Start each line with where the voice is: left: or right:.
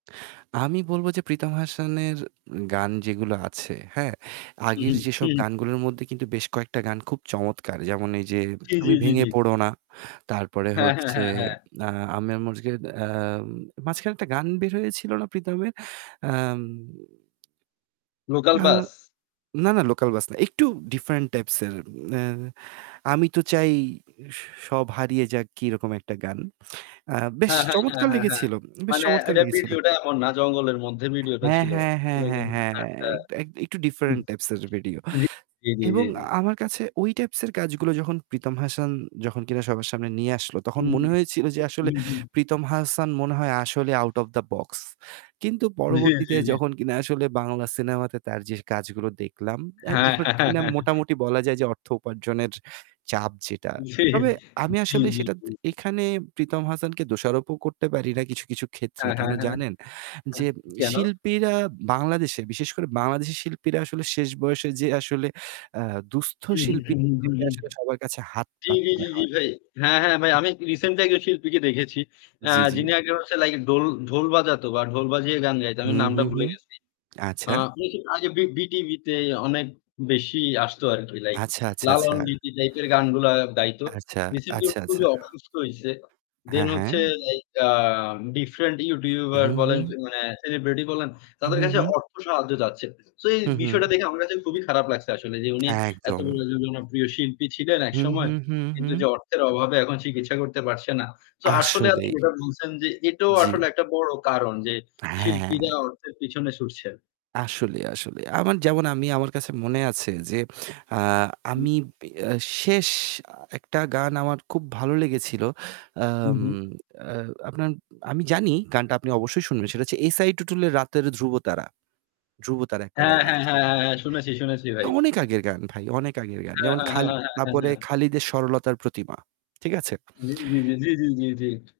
right: আমি বলব যে প্রীতম হাসানের গান যেগুলো আছে, হ্যাঁ,
left: হুম,
right: আগের
left: হুম,
right: যেসব
left: হুম।
right: গানগুলোর মধ্যে কিন্তু বেশ কয়েকটা গান খুব চমৎকার। যেমন এই যে
left: জ্বী,
right: 'তুমি
left: জ্বী, জ্বী,
right: ভেঙে
left: জ্বী।
right: পড়ো না।' তারপরে
left: হ্যাঁ, হ্যাঁ,
right: হচ্ছে
left: হ্যাঁ, হ্যাঁ।
right: আ আমের মসজিদ আম মাঝখানে একটা গান বের হয়েছিল না প্রীতমের? আম
left: লোকাল
right: না।
left: বাস?
right: না, না। লোকাল বাস না। একটু ডিফারেন্ট টাইপস এর। নে আমি তো চাই স সব হারিয়ে যাক কিরকম একটা গান। আ বেশ
left: হ্যাঁ, হ্যাঁ, হ্যাঁ,
right: চমৎকার
left: হ্যাঁ, হ্যাঁ।
right: লেগেছিল। বেশ
left: মানে
right: চমৎকার
left: এটা
right: লেগেছিল।
left: ভিডিওটা এমন না জঙ্গলের মধ্যে ভিডিওটা
right: হ্যাঁ,
left: ছিল।
right: হ্যাঁ, হ্যাঁ, হ্যাঁ,
left: [unintelligible]
right: হ্যাঁ।
left: আচ্ছা।
right: এক একটু
left: হু।
right: ডিফারেন্ট টাইপস এর ভিডিও।
left: জী, জী, জী,
right: এবং
left: জী।
right: আমার কাছে ওই টাইপস এর কাজগুলো যখন প্রীতম হাসান যখন কিনা সবার সামনে নিয়ে আসলো তখন
left: হুম,
right: মনে
left: হুম,
right: হয়েছিল যে আসলে
left: হুম, হুম।
right: প্রীতম হাসান মনে হয় আসলে আউট ওফ দা বক্স। কিন্তু
left: জ্বী, জ্বী,
right: পরবর্তীতে
left: জ্বী।
right: যখন কিনা আসলে বাংলা সিনেমাতে তার যে কাজগুলো দেখলাম আ
left: হ্যাঁ।
right: [unintelligible] যে মোটামুটি বলা যায় যে অর্থ উপার্জনের চাপ যেটা।
left: জী।
right: তবে আমি
left: জী,
right: আসলে
left: জী,
right: সেটা
left: জী।
right: দ এখানে প্রীতম হাসানকে দোষারোপও করতে পারি না কিছু, কিছু ক্ষেত্রে।
left: হ্যাঁ,
right: কেন
left: হ্যাঁ, হ্যাঁ।
right: জানেন?
left: এহ
right: যে
left: কেন?
right: শিল্পীরা বাংলাদেশে বিশেষ করে বাংলাদেশি শিল্পীরা আসলে শেষ বয়সে যে আসলে আ দুঃস্থ
left: উহু,
right: শিল্পী
left: হুম, হুম, হুম,
right: হিসেবে
left: হুম।
right: আসলে সবার কাছে হাত
left: জ্বি, জ্বি,
right: পাততে
left: জ্বি, জ্বি
right: হয়।
left: ভাই। হ্যাঁ, হ্যাঁ ভাই আমি রিসেন্টলি একজন শিল্পীকে দেখেছি। এ
right: জ্বি, জ্বি।
left: যিনি আগে হচ্ছে লাইক ঢোল ঢোল বাজাতো বা ঢোল বাজিয়ে গান গাইতো।
right: হু,
left: আমি
right: হু,
left: নামটা
right: হু।
left: ভুলে গেছি। আ
right: আচ্ছা।
left: আপনি কি ঐযে বি বিটিভিতে অনেক বেশি আসতো আরকি। লাইক
right: আচ্ছা, আচ্ছা, আচ্ছা।
left: লালন গীতি টাইপের গানগুলা গাইত।
right: আচ্ছা,
left: রিসেন্টলি
right: আচ্ছা, আচ্ছা।
left: খুবই অসুস্থ হইছে। দেন
right: হ্যাঁ, হ্যাঁ।
left: হচ্ছে এইটা ডিফারেন্ট ইউটিউবার
right: উহু,
left: বলেন
right: হু।
left: মানে সেলিব্রিটি বলেন তাদের
right: উহু,
left: কাছে
right: হু।
left: অর্থ সাহায্য চাচ্ছে। সো এই
right: হু, হু।
left: বিষয়টা দেখে আমার কাছে খুবই খারাপ লাগছে আসলে যে উনি এত
right: একদম।
left: [unintelligible] জনপ্রিয় শিল্পী ছিলেন
right: হু, হু,
left: একসময়।
right: হু,
left: কিন্তু
right: হু।
left: যে অর্থের অভাবে এখন চিকিৎসা করতে পারছে না। সো আসলে আপনি
right: আসলেই।
left: যেটা বলছেন যে এটাও
right: জ্বি।
left: আসলে একটা বড় কারণ যে
right: হ্যাঁ।
left: শিল্পীরা অর্থের পিছনে ছুটছে।
right: আসলেই, আসলেই। আমার যেমন আমি আমার কাছে মনে আছে যে আ
left: হুম।
right: আমি এ শেষ আ একটা গান আমার খুব ভালো লেগেছিল।
left: হু,
right: আম
left: হু।
right: আ আপনার আমি জানি গানটা আপনি অবশ্যই শুনবেন। সেটা হচ্ছে এস আই টুটুল 'রাতের ধ্রুবতারা'। 'ধ্রুবতারা' একটা
left: হ্যাঁ,
right: গান
left: হ্যাঁ,
right: আছে।
left: হ্যাঁ, হ্যাঁ। শুনেছি, শুনেছি ভাই।
right: অনেক আগের গান ভাই, অনেক আগের গান।
left: হ্যাঁ,
right: যেমন
left: হ্যাঁ, হ্যাঁ,
right: খাল
left: হ্যাঁ,
right: না
left: হ্যাঁ,
right: পড়ে
left: হ্যাঁ।
right: খালিদের 'সরলতার প্রতিমা।' ঠিক আছে?
left: জ্বী, জ্বী, জ্বী, জ্বী, জ্বী, জ্বী, জ্বী।